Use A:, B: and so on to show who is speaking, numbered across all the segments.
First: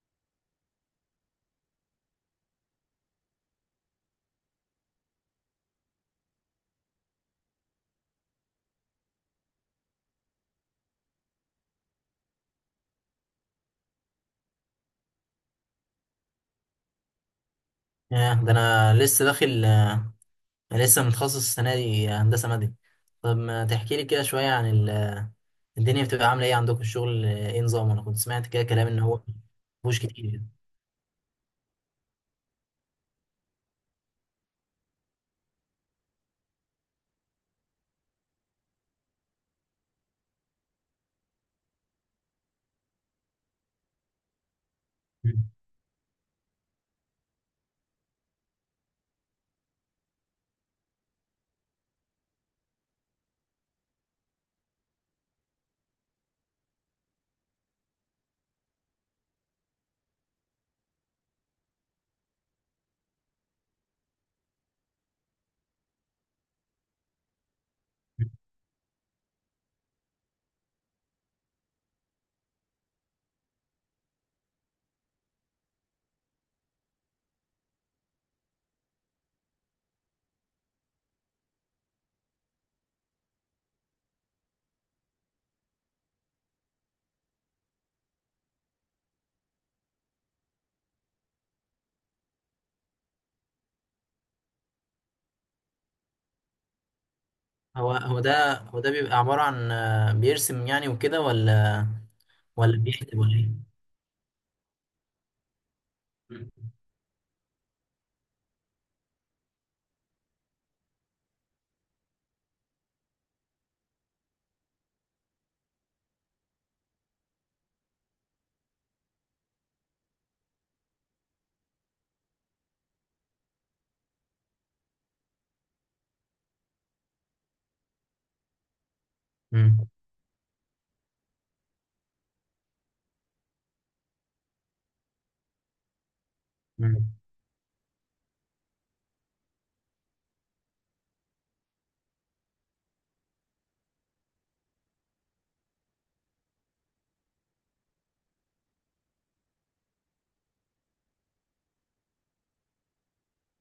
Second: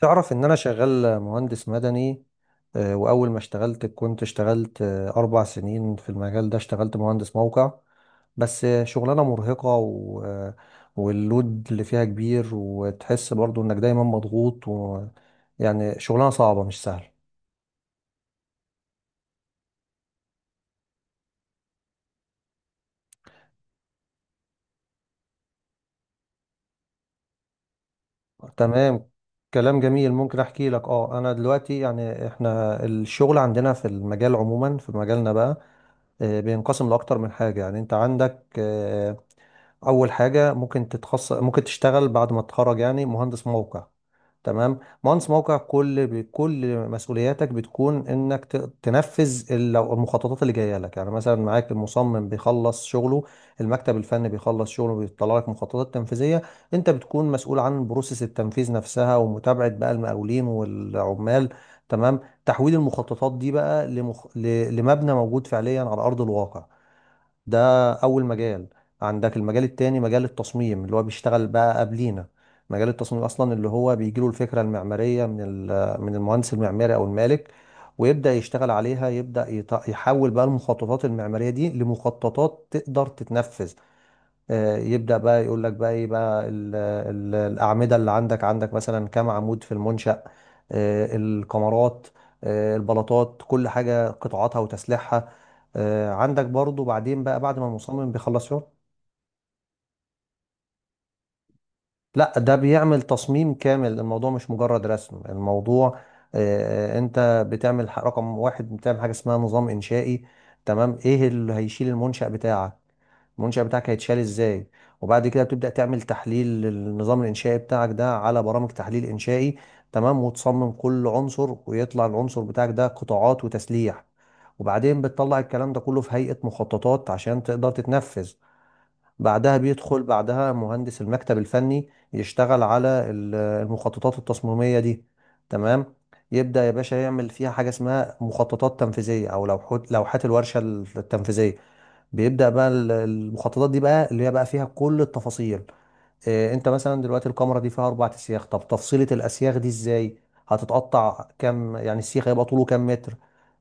A: تعرف ان انا شغال مهندس مدني. واول ما اشتغلت كنت اشتغلت اربع سنين في المجال ده اشتغلت مهندس موقع. بس شغلانة مرهقة و... آه، واللود اللي فيها كبير، وتحس برضو انك دايما مضغوط. يعني شغلانة صعبة مش سهلة.
B: ياه ده انا لسه داخل. انا لسه متخصص السنه دي هندسه مدني. طب ما تحكي لي كده شويه عن ال... آه، الدنيا بتبقى عامله ايه عندكم؟ الشغل ايه نظامه؟ انا كنت سمعت كده كلام ان
A: تمام،
B: هو
A: كلام
B: مفهوش
A: جميل، ممكن
B: كتير.
A: احكي لك. اه انا دلوقتي يعني احنا الشغل عندنا في المجال عموما، في مجالنا بقى بينقسم لاكتر من حاجة. يعني انت عندك اول حاجه ممكن تتخصص، ممكن تشتغل بعد ما تتخرج يعني مهندس موقع. تمام، مهندس
B: مم.
A: موقع كل مسؤولياتك بتكون انك تنفذ لو المخططات اللي جايه لك. يعني مثلا معاك المصمم بيخلص شغله، المكتب الفني بيخلص شغله بيطلع لك مخططات تنفيذيه. انت بتكون مسؤول عن بروسيس التنفيذ نفسها، ومتابعه بقى المقاولين والعمال. تمام، تحويل المخططات دي بقى لمبنى موجود فعليا على ارض الواقع. ده اول مجال. عندك المجال التاني، مجال التصميم اللي هو بيشتغل بقى قبلينا. مجال التصميم اصلا اللي هو بيجيله الفكره المعماريه من المهندس المعماري او المالك، ويبدا يشتغل عليها، يبدا يحول بقى المخططات المعماريه دي لمخططات تقدر تتنفذ. يبدأ بقى يقول لك بقى ايه بقى الأعمدة اللي عندك، عندك مثلا كام عمود في المنشأ، الكمرات، البلاطات، كل حاجة قطاعاتها وتسليحها. عندك برضو بعدين بقى بعد ما
B: هو
A: المصمم
B: هو
A: بيخلص
B: ده
A: يوم.
B: هو ده بيبقى عباره عن بيرسم يعني وكده، ولا
A: لا، ده
B: ولا
A: بيعمل
B: بيكتب، ولا
A: تصميم
B: ايه؟
A: كامل، الموضوع مش مجرد رسم الموضوع.
B: مم.
A: انت بتعمل رقم واحد بتعمل حاجة اسمها نظام إنشائي. تمام، ايه اللي هيشيل المنشأ بتاعك، المنشأ بتاعك هيتشال ازاي. وبعد كده بتبدأ تعمل تحليل للنظام الإنشائي بتاعك ده على برامج تحليل إنشائي. تمام، وتصمم كل عنصر، ويطلع العنصر بتاعك ده قطاعات وتسليح. وبعدين بتطلع الكلام ده كله في هيئة مخططات عشان تقدر تتنفذ. بعدها
B: مم.
A: بيدخل بعدها مهندس المكتب الفني يشتغل على المخططات التصميمية دي. تمام، يبدأ يا باشا
B: مم.
A: يعمل فيها حاجة اسمها مخططات تنفيذية، أو لوحات الورشة التنفيذية. بيبدأ بقى المخططات دي بقى اللي هي بقى فيها كل التفاصيل. إيه، انت مثلا دلوقتي الكاميرا دي فيها اربع اسياخ، طب تفصيلة الاسياخ دي ازاي، هتتقطع كام، يعني السيخ هيبقى طوله كام متر.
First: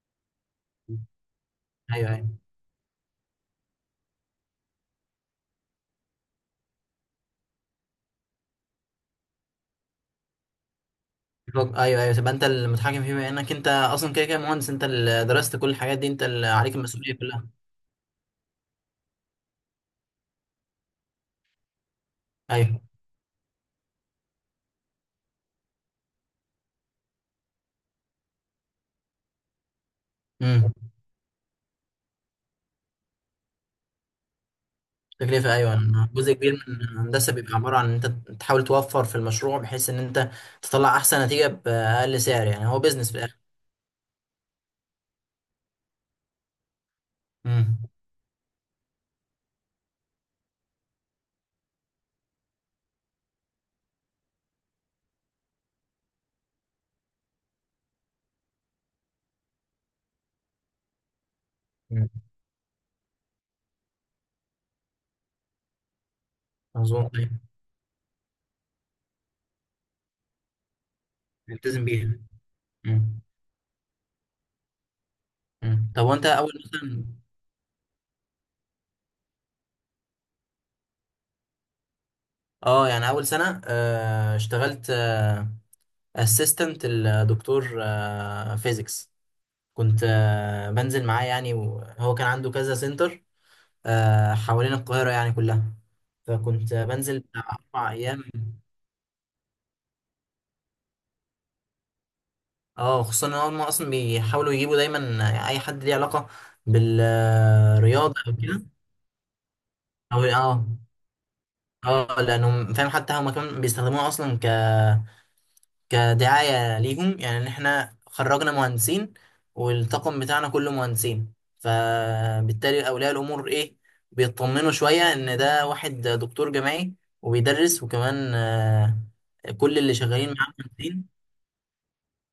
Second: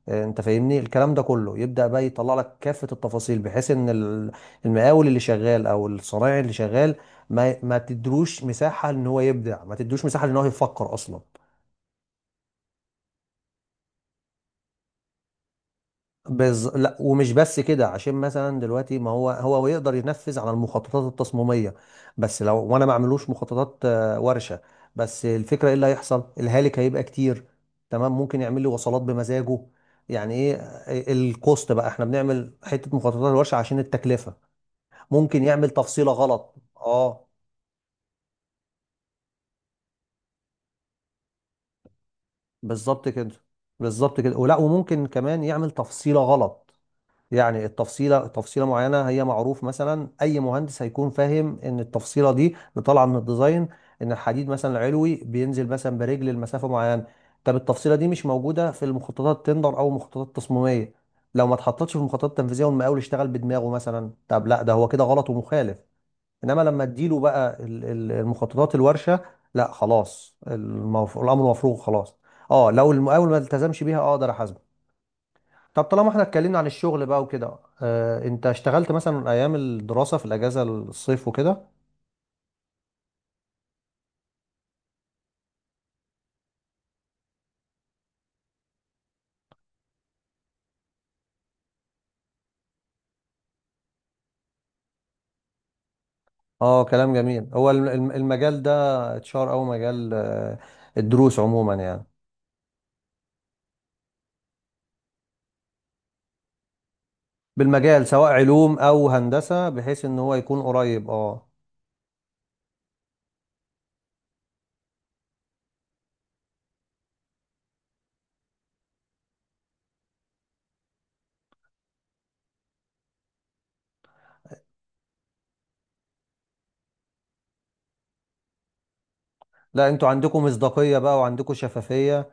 A: إيه، انت فاهمني، الكلام ده كله يبدأ بقى
B: ايوه
A: يطلع
B: ايوه
A: لك كافة التفاصيل بحيث ان المقاول اللي شغال او الصنايعي اللي شغال ما تدروش مساحة ان هو يبدع، ما تدروش مساحة ان هو يفكر اصلا.
B: ايوه ايوه، تبقى انت المتحكم فيه، بما انك انت اصلا كده كده مهندس، انت اللي درست كل الحاجات دي، انت اللي عليك
A: لا،
B: المسؤوليه
A: ومش
B: كلها.
A: بس كده، عشان مثلا دلوقتي ما هو هو يقدر ينفذ على المخططات التصميميه، بس لو
B: ايوه.
A: وانا ما اعملوش مخططات ورشه، بس الفكره ايه اللي هيحصل، الهالك هيبقى كتير. تمام، ممكن يعمل لي وصلات بمزاجه، يعني ايه
B: مم.
A: الكوست بقى، احنا بنعمل حته مخططات الورشه عشان التكلفه. ممكن
B: تكلفة،
A: يعمل
B: أيوة، إن
A: تفصيله
B: جزء
A: غلط.
B: كبير من
A: اه،
B: الهندسة بيبقى عبارة عن إن أنت تحاول توفر في المشروع، بحيث إن أنت تطلع أحسن نتيجة بأقل سعر. يعني هو
A: بالظبط
B: بيزنس في
A: كده،
B: الآخر.
A: بالظبط كده، ولا وممكن كمان يعمل تفصيله غلط. يعني
B: مم.
A: التفصيله، تفصيله معينه هي معروف مثلا اي مهندس هيكون فاهم ان التفصيله دي اللي طالعه من الديزاين، ان الحديد مثلا العلوي بينزل مثلا برجل لمسافه معينه. طب التفصيله دي مش موجوده في المخططات التندر او المخططات التصميميه، لو ما اتحطتش في
B: مم.
A: المخططات التنفيذيه والمقاول اشتغل بدماغه مثلا، طب لا، ده هو كده غلط ومخالف. انما لما
B: مظبوط،
A: اديله
B: أيوة.
A: بقى المخططات الورشه، لا خلاص، الامر مفروغ
B: التزم
A: خلاص.
B: بيها.
A: اه لو
B: مم.
A: المقاول ما التزمش بيها اقدر احاسبه. طب
B: مم. طب
A: طالما احنا
B: وأنت أول
A: اتكلمنا عن الشغل
B: مثلا.
A: بقى وكده، اه انت اشتغلت مثلا ايام الدراسة في الاجازة الصيف وكده.
B: أه يعني أول سنة اشتغلت أسيستنت الدكتور فيزيكس. كنت بنزل معاه يعني، وهو كان عنده كذا سنتر حوالين القاهرة يعني كلها. فكنت
A: اه كلام
B: بنزل بتاع
A: جميل، هو
B: أربع أيام.
A: المجال ده اتشهر او مجال اه الدروس عموما يعني،
B: اه، خصوصا ان هم اصلا بيحاولوا يجيبوا دايما اي حد ليه علاقه
A: بالمجال
B: بالرياضه
A: سواء
B: او كده.
A: علوم او هندسة بحيث ان
B: او
A: هو
B: اه،
A: يكون قريب اه.
B: اه، لانهم فاهم حتى هم كمان بيستخدموها اصلا ك كدعايه ليهم، يعني ان احنا خرجنا مهندسين والطاقم بتاعنا كله مهندسين، فبالتالي اولياء الامور ايه، بيطمنوا شويه ان ده واحد دكتور جامعي وبيدرس، وكمان كل
A: لا،
B: اللي
A: انتوا
B: شغالين
A: عندكم
B: معاه
A: مصداقية بقى،
B: مهندسين.
A: وعندكم شفافية،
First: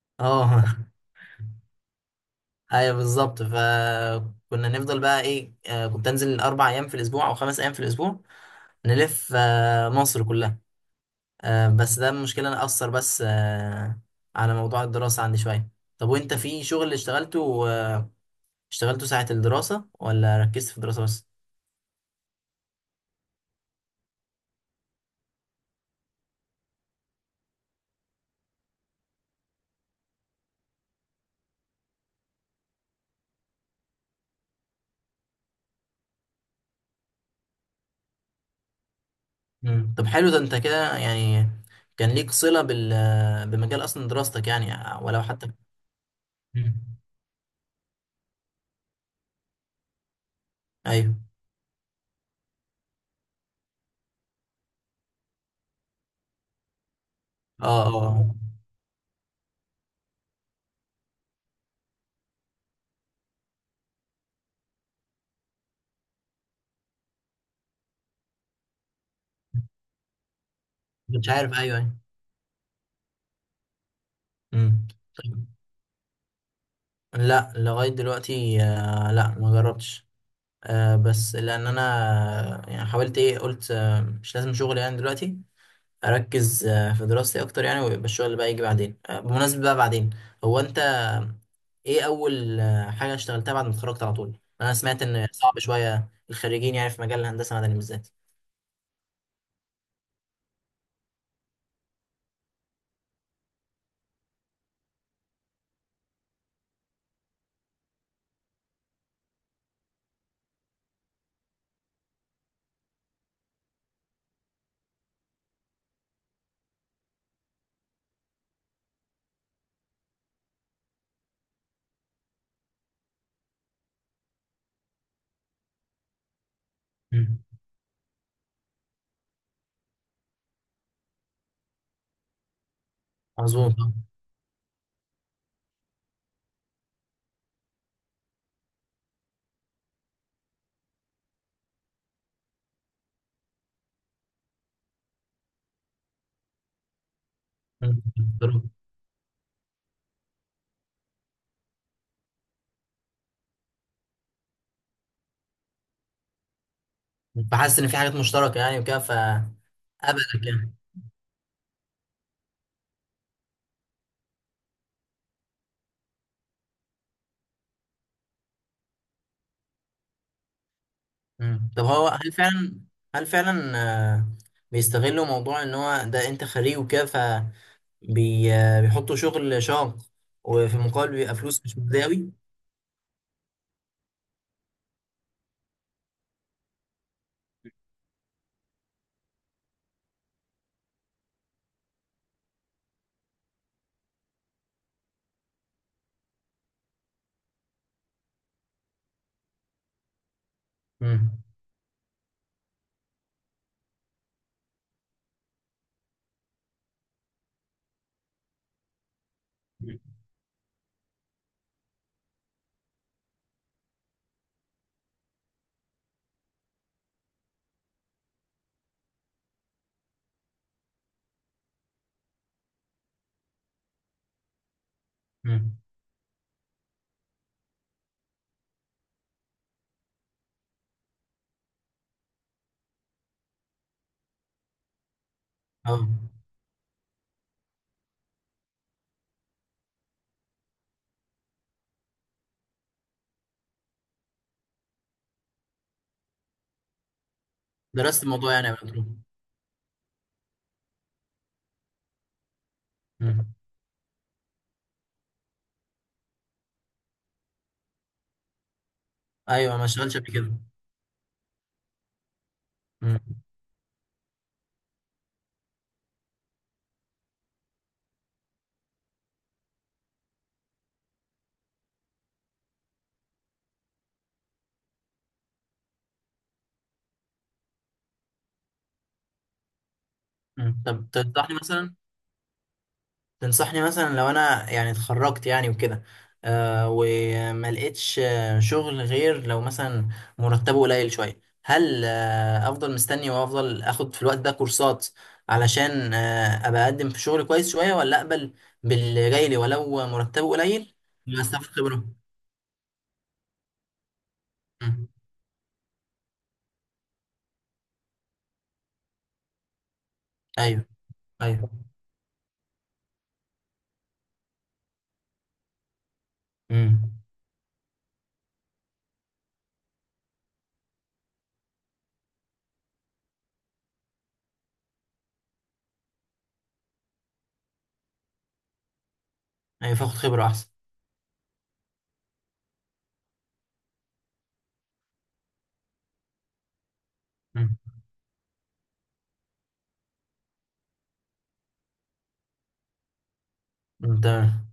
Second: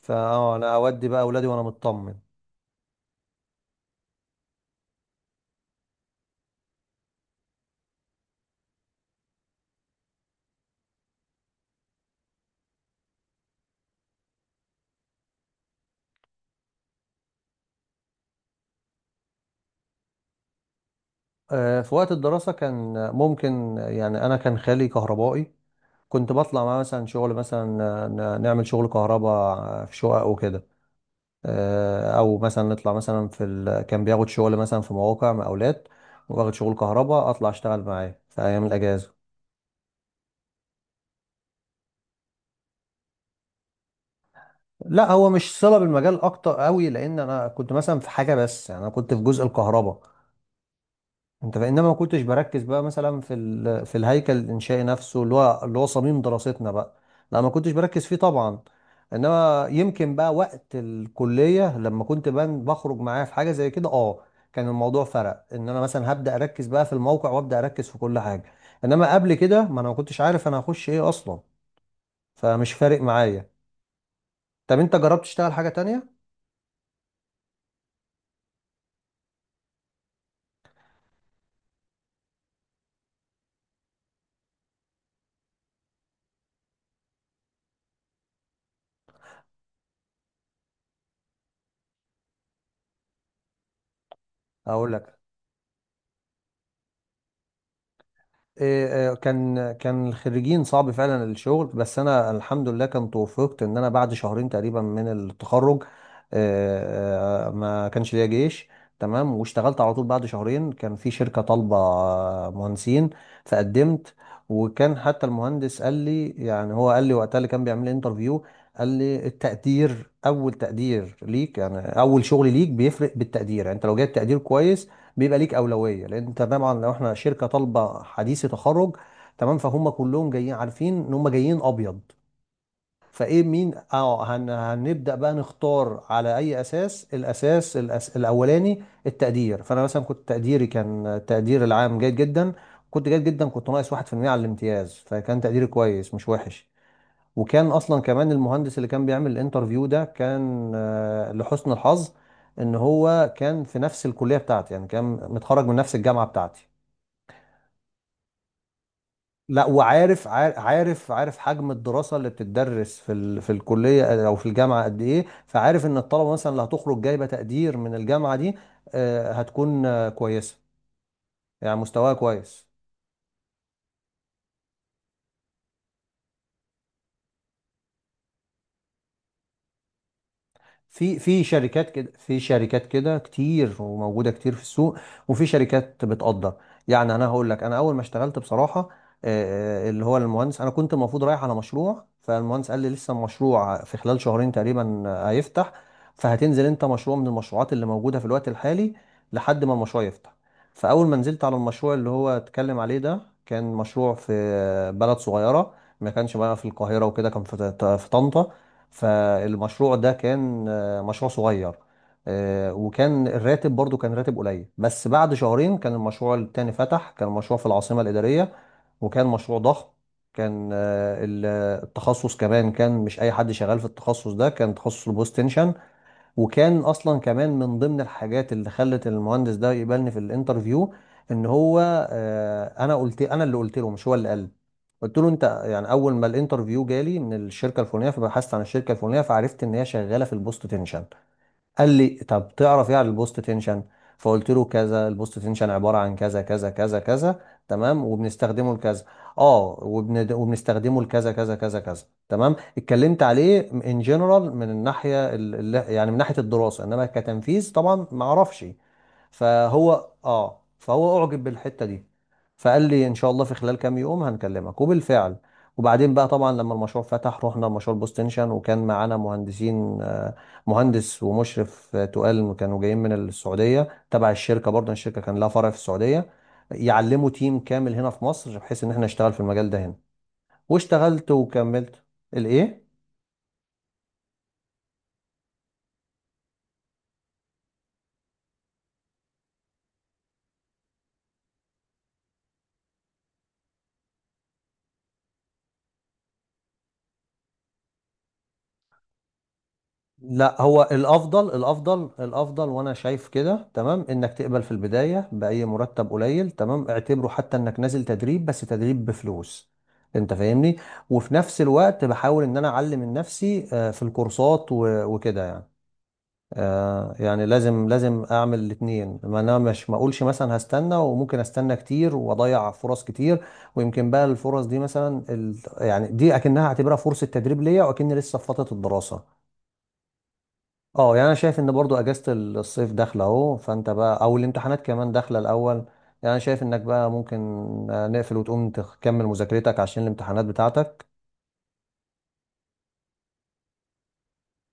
A: فاه
B: اه.
A: انا اودي بقى اولادي وانا مطمن.
B: ايوه بالظبط. فكنا نفضل بقى ايه، كنت انزل اربع ايام في الاسبوع او خمس ايام في الاسبوع، نلف مصر كلها. بس ده المشكله انا اثر بس على موضوع الدراسه عندي شويه. طب وانت في شغل اشتغلته اشتغلته ساعه الدراسه، ولا ركزت في الدراسه بس؟
A: اه في وقت الدراسة كان ممكن، يعني انا كان خالي كهربائي، كنت بطلع معاه مثلا شغل مثلا، نعمل شغل كهرباء في شقق وكده. او مثلا نطلع مثلا كان بياخد شغل مثلا في مواقع مقاولات، واخد شغل كهرباء، اطلع اشتغل معاه في ايام الاجازه.
B: مم. طب حلو، ده انت كده يعني كان ليك صله بال بمجال اصلا دراستك يعني.
A: لا
B: ولو
A: هو
B: حتى.
A: مش صله بالمجال اكتر
B: مم.
A: قوي، لان انا كنت مثلا في حاجه، بس يعني انا كنت في جزء الكهرباء
B: ايوه.
A: انت فانما ما كنتش بركز بقى مثلا في الهيكل الانشائي نفسه اللي هو صميم دراستنا بقى. لا ما
B: اه
A: كنتش
B: اه
A: بركز فيه
B: آه.
A: طبعا. انما يمكن بقى وقت الكليه لما كنت بان بخرج معاه في حاجه زي كده، اه كان الموضوع فرق ان انا مثلا هبدا اركز بقى في الموقع وابدا اركز في كل حاجه. انما قبل كده ما انا ما كنتش عارف انا هخش ايه
B: مش
A: اصلا،
B: عارف، ايوه ايوه.
A: فمش فارق معايا. طب
B: مم.
A: انت جربت
B: طيب.
A: تشتغل حاجه تانية؟
B: لا، لغاية دلوقتي لا ما جربتش. بس لأن أنا يعني حاولت إيه، قلت مش لازم شغل يعني دلوقتي، أركز في دراستي أكتر يعني، ويبقى الشغل بقى يجي بعدين. بمناسبة بقى بعدين، هو أنت إيه أول حاجة اشتغلتها بعد ما اتخرجت على طول؟ أنا
A: اقول
B: سمعت
A: لك
B: إن صعب شوية الخريجين يعني في مجال الهندسة المدني بالذات.
A: إيه، كان الخريجين صعب فعلا الشغل، بس انا الحمد لله كان توفقت ان انا بعد شهرين تقريبا من التخرج، ما كانش ليا جيش. تمام، واشتغلت على طول، بعد شهرين كان في شركة طالبة مهندسين، فقدمت. وكان حتى المهندس قال لي، يعني هو قال لي وقتها اللي كان بيعمل لي انترفيو، قال لي التقدير، اول تقدير ليك يعني اول شغل ليك بيفرق بالتقدير. يعني انت لو جايب تقدير كويس بيبقى ليك اولويه، لان انت طبعا لو احنا
B: مم.
A: شركه طالبه حديثي تخرج، تمام، فهم كلهم جايين عارفين ان هم جايين ابيض. فايه
B: مظبوط
A: مين
B: آه.
A: اه هنبدا بقى نختار على اي اساس، الاساس الاولاني التقدير. فانا مثلا كنت تقديري، كان التقدير العام جيد جدا، كنت جيد جدا، كنت ناقص 1% على الامتياز، فكان تقديري كويس مش وحش. وكان اصلا
B: مم.
A: كمان المهندس اللي كان بيعمل الانترفيو ده كان لحسن الحظ ان هو كان في نفس الكليه بتاعتي، يعني كان متخرج من نفس الجامعه بتاعتي.
B: فحاسس إن في حاجات مشتركة يعني وكده
A: لا،
B: فقبلك يعني.
A: عارف، عارف حجم الدراسه اللي بتدرس في الكليه او في الجامعه قد ايه، فعارف ان الطلبه مثلا اللي هتخرج جايبه تقدير من الجامعه دي هتكون كويسه،
B: مم.
A: يعني
B: طب هو
A: مستواها
B: هل
A: كويس.
B: فعلا هل فعلا آه، بيستغلوا موضوع ان هو ده انت خريج وكده، فبيحطوا شغل شاق وفي المقابل
A: في
B: بيبقى
A: في
B: فلوس مش
A: شركات كده،
B: مجداوي؟
A: في شركات كده كتير وموجوده كتير في السوق، وفي شركات بتقدر. يعني انا هقول لك، انا اول ما اشتغلت بصراحه، اللي هو المهندس، انا كنت المفروض رايح على مشروع، فالمهندس قال لي لسه المشروع في خلال شهرين تقريبا هيفتح، فهتنزل انت مشروع من المشروعات اللي موجوده في الوقت الحالي لحد ما المشروع يفتح. فاول ما نزلت
B: امم.
A: على المشروع اللي هو اتكلم عليه ده، كان مشروع في بلد صغيره، ما كانش بقى في القاهره وكده، كان في في طنطا. فالمشروع ده كان مشروع صغير، وكان الراتب برضو كان راتب قليل. بس بعد شهرين كان المشروع التاني فتح، كان مشروع في العاصمة الإدارية، وكان مشروع ضخم. كان التخصص كمان كان مش أي حد شغال في التخصص ده، كان تخصص البوست تنشن.
B: امم.
A: وكان أصلا كمان من ضمن الحاجات اللي خلت المهندس ده يقبلني في الانترفيو إن هو أنا قلت، أنا اللي قلت له، مش هو اللي قال. قلت له انت يعني
B: اه،
A: اول ما الانترفيو جالي من الشركه الفلانيه، فبحثت عن الشركه الفلانيه فعرفت ان هي شغاله في البوست تنشن. قال لي طب تعرف ايه عن البوست تنشن؟ فقلت له كذا، البوست تنشن عباره عن كذا كذا كذا كذا، تمام،
B: درست الموضوع يعني
A: وبنستخدمه
B: قبل
A: لكذا.
B: كده.
A: اه وبنستخدمه لكذا كذا كذا كذا، تمام. اتكلمت
B: مم.
A: عليه ان جنرال من الناحيه ال... ال- يعني من ناحيه الدراسه، انما كتنفيذ طبعا ما اعرفش.
B: ايوه، ما اشتغلتش قبل كده.
A: فهو اعجب بالحته دي، فقال لي ان شاء
B: مم.
A: الله في خلال كام يوم هنكلمك، وبالفعل. وبعدين بقى طبعا لما المشروع فتح رحنا مشروع بوستنشن، وكان معانا مهندسين مهندس ومشرف تقال، كانوا جايين من السعودية تبع الشركة برضه، يعني الشركة كان لها فرع في السعودية، يعلموا تيم كامل هنا في مصر بحيث ان احنا نشتغل في المجال ده هنا.
B: مم. طب
A: واشتغلت
B: تنصحني مثلا
A: وكملت. الايه؟
B: تنصحني مثلا لو انا يعني اتخرجت يعني وكده، وما لقيتش شغل غير لو مثلا مرتبه قليل شويه، هل افضل مستني وافضل اخد في الوقت ده كورسات علشان ابقى اقدم في شغل كويس شويه، ولا اقبل باللي جاي لي ولو مرتبه
A: لا هو
B: قليل؟
A: الافضل،
B: واستفاد خبره.
A: الافضل الافضل، وانا شايف كده، تمام، انك تقبل في
B: مم.
A: البداية بأي مرتب قليل، تمام، اعتبره حتى انك نازل تدريب، بس تدريب بفلوس، انت فاهمني.
B: ايوه
A: وفي نفس
B: ايوه.
A: الوقت بحاول ان انا اعلم من نفسي في الكورسات وكده يعني.
B: امم.
A: آه يعني لازم اعمل الاثنين، ما انا مش ما اقولش مثلا هستنى، وممكن استنى كتير واضيع فرص كتير. ويمكن بقى الفرص دي مثلا يعني دي اكنها هعتبرها فرصه تدريب ليا، واكني لسه في فتره الدراسه.
B: ايوه، فاخد خبره احسن.
A: اه، يعني انا شايف ان برضو اجازه الصيف داخله اهو، فانت بقى او الامتحانات كمان داخله الاول يعني، انا شايف انك بقى ممكن
B: امم.
A: نقفل، وتقوم تكمل مذاكرتك عشان الامتحانات بتاعتك.
B: تمام.